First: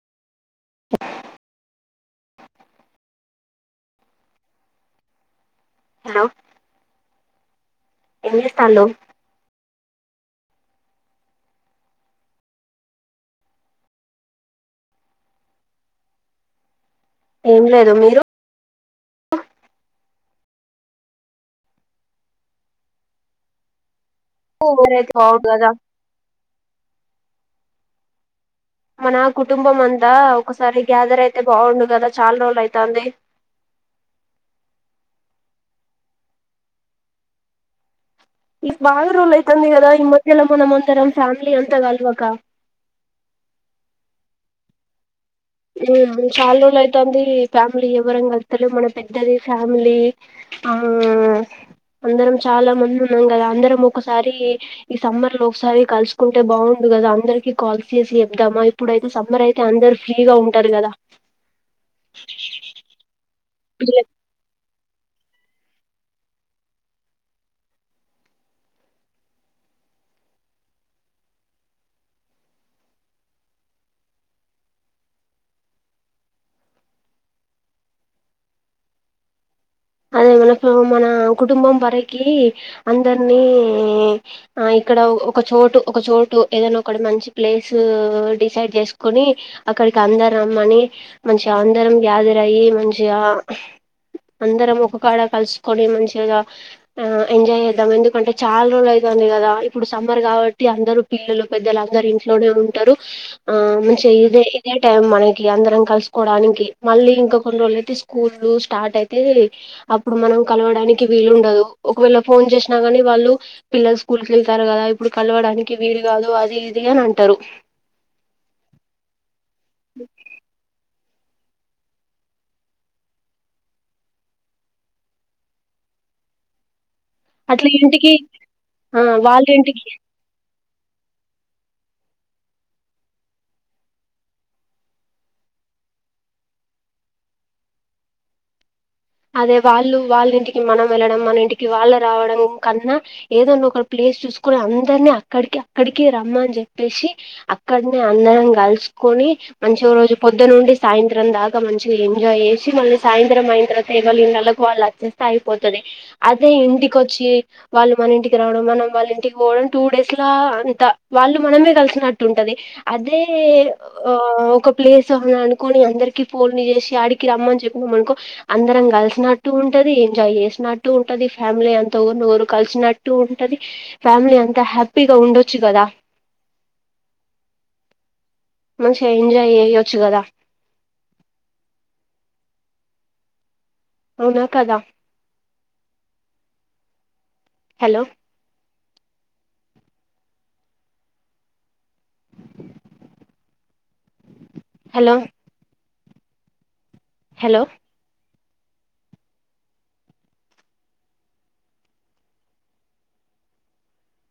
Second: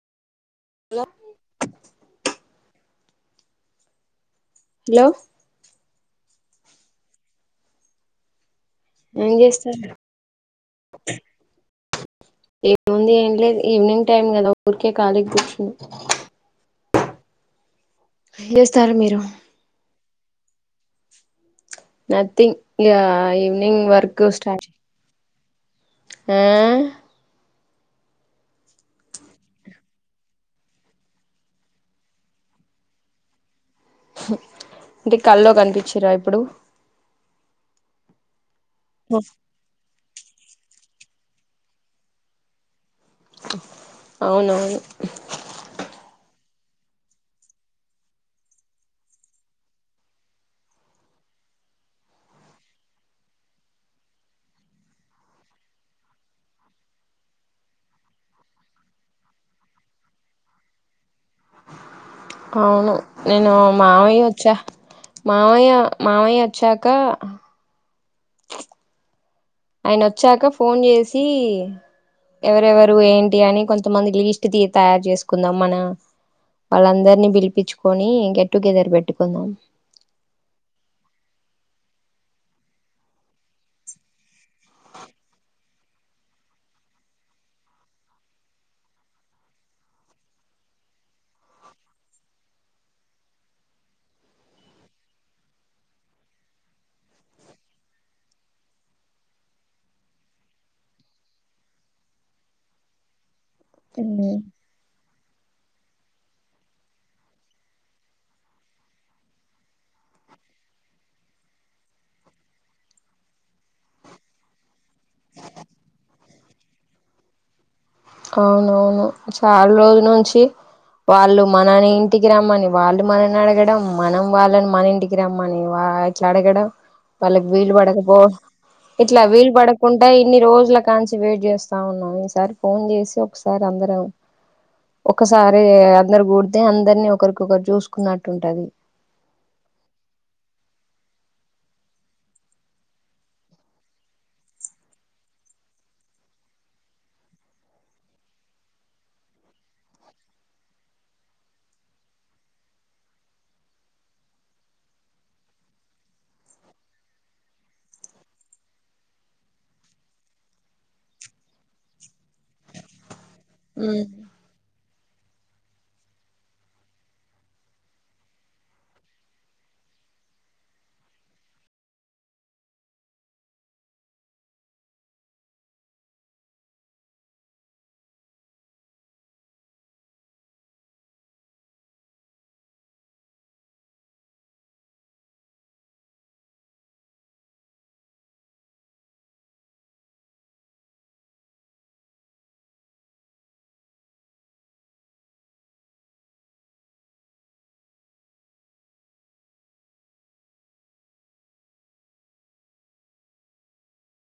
hello hello hello ఎవరు ఏం చేస్తారు ఏముంది ఏం లేదు ఈవినింగ్ టైమ్ కదా ఊరికే కాలిగా కూర్చునా లేద చేస్తారు మీరు నథింగ్ ఇగ ఈవనింగ్ వర్క్ అయితే బాగుండు కదా ఆ మన కుటుంబం అంతా ఒకసారి గ్యాదర్ అయితే బాగుండు కదా చాలా రోజులు అయితాంది అంటే కల్లో కనిపించిరా ఇప్పుడు మా విరోల్ అయితంది కదా ఈ మధ్యలో మనం అందరం ఫ్యామిలీ అంత కల్వాక అవునవును చాలా రోజులవుతాంది ఫ్యామిలీ ఎవరం కలుత్తలేదు మన పెద్దది ఫ్యామిలీ ఆ అందరం చాలా మంది ఉన్నాం కదా అందరం ఒకసారి ఈ సమ్మర్ లో ఒకసారి కలుసుకుంటే బాగుండు కదా అందరికి కాల్స్ చేసి చెద్దామా ఇప్పుడుయితే సమ్మర్ అయితే అందరు ఫ్రీగా ఉంటారు కదా అవును నేను పిల్ల మామయ్య వచ్చా మావయ్య మావయ్య వచ్చాక ఆయన వచ్చాక ఫోన్ చేసి ఎవరెవరు ఏంటి అని కొంతమంది లీస్ట్ తీ తయారు చేసుకుందాం మన వాళ్ళందరినీ పిలిపించుకొని గెట్టుగెదర్ పెట్టుకుందాం అదే మన మన కుటుంబం వరకి అందరినీ ఆ ఇక్కడ ఒక చోటు ఒక చోటు ఏదైనా ఒకటి మంచి ప్లేస్ డిసైడ్ చేసుకుని అక్కడికి అందరు రమ్మని మంచిగా అందరం గ్యాదర్ అయ్యి మంచిగా అందరం ఒక కాడ కలుసుకొని మంచిగా ఎంజాయ్ చేద్దాం ఎందుకంటే చాలా రోజులు అవుతన్ది కదా దా ఇప్పుడు సమ్మర్ కాబట్టి అందరు పిల్లలు పెద్దలు అందరు ఇంట్లోనే ఉంటారు ఆ మంచి ఉ ఇదే ఇదే టైమ్ మనకి అందరం కలుసుకోవడానికి మళ్లీ ఇంకా కొన్ని రోజులు అయితే స్కూల్ స్టార్ట్ అయి తే అప్పుడు మనం కలవడానికి వీలుండదు ఒకవేళ ఫోన్ చేసినా కానీ వాళ్ళు పిల్లలు స్కూ స్కూల్కి వెళ్తారు కదా ఇప్పుడు కలవడానికి వీలు కాదు అది ఇది అని అంటారు అవునవును చాలా రోజుల నుంచి వాళ్ళు మనని ఇంటికి రమ్మని వాళ్ళు మనని అడగడం మనం వాళ్ళని మన ఇంటికి రమ్మని వా అట్లా అడగడం వాళ్ళకి అట్లా వీలు ఇంటికి పడకపో ఆ ఇట్లా వాళ్ళ వీలు ఇంటికి పడకుంటె ఇన్ని రోజుల నుంచి వెయిట్ చేస్తా ఉన్నాం ఈసారి ఫోన్ చేసి ఒకసారి అందరం ఒకసారి అందరు కూడితే అందరిని ఒకరికొకరు చూసుకున్నట్టు ఉంటది అదే వాళ్ళు వాళ్ళ ఇంటికి మనం వెళ్ళడం మన ఇంటికి వాళ్ళు రావడం కన్నా ఏదన్నా ఒక ప్లే సు చూసుకుని అందరిని అక్కడికి అక్కడికి రమ్మని చెప్పేసి అక్కడనే అందరం కలుస్కో ని మంచి రోజు పొద్దు నుండి సాయంత్రం దాకా మంచిగా ఎంజాయ్ చేసి మళ్ళీ సాయంత్రం అయిన తర్వాత ఎవరి ఇళ్ళకి వాళ్ళు వెళ్ళిపోతే అయిపోతది అదే ఇంటికొచ్చి వాళ్ళు మన ఇంటికి రావడం మన వాళ్ళ ఇంటికి పోవడం టూ డేస్ లా అంత వాళ్ళు మనమే కలిసినట్టు ఉంటది అదే ఏ ఉమ్ ఒక ప్లేస్ అని అనుకోని అందరికి ఫోన్ చేసి ఆడికి రమ్మని చెప్పినాము అనుకో అందరం కలిసినట్టు ఉంటది ఎంజాయ్ చేసినట్టు ఉంటది ఫ్యామిలీ అంత ఓరిని ఒకరు కలిసినట్టు ఉంటది ఫ్యామిలీ అంత హ్యాపీగా ఉండొచ్చు కదా మంచిగా ఎంజాయ్ చేయొచ్చు కదా అవునా కాదా హలో హలో హలో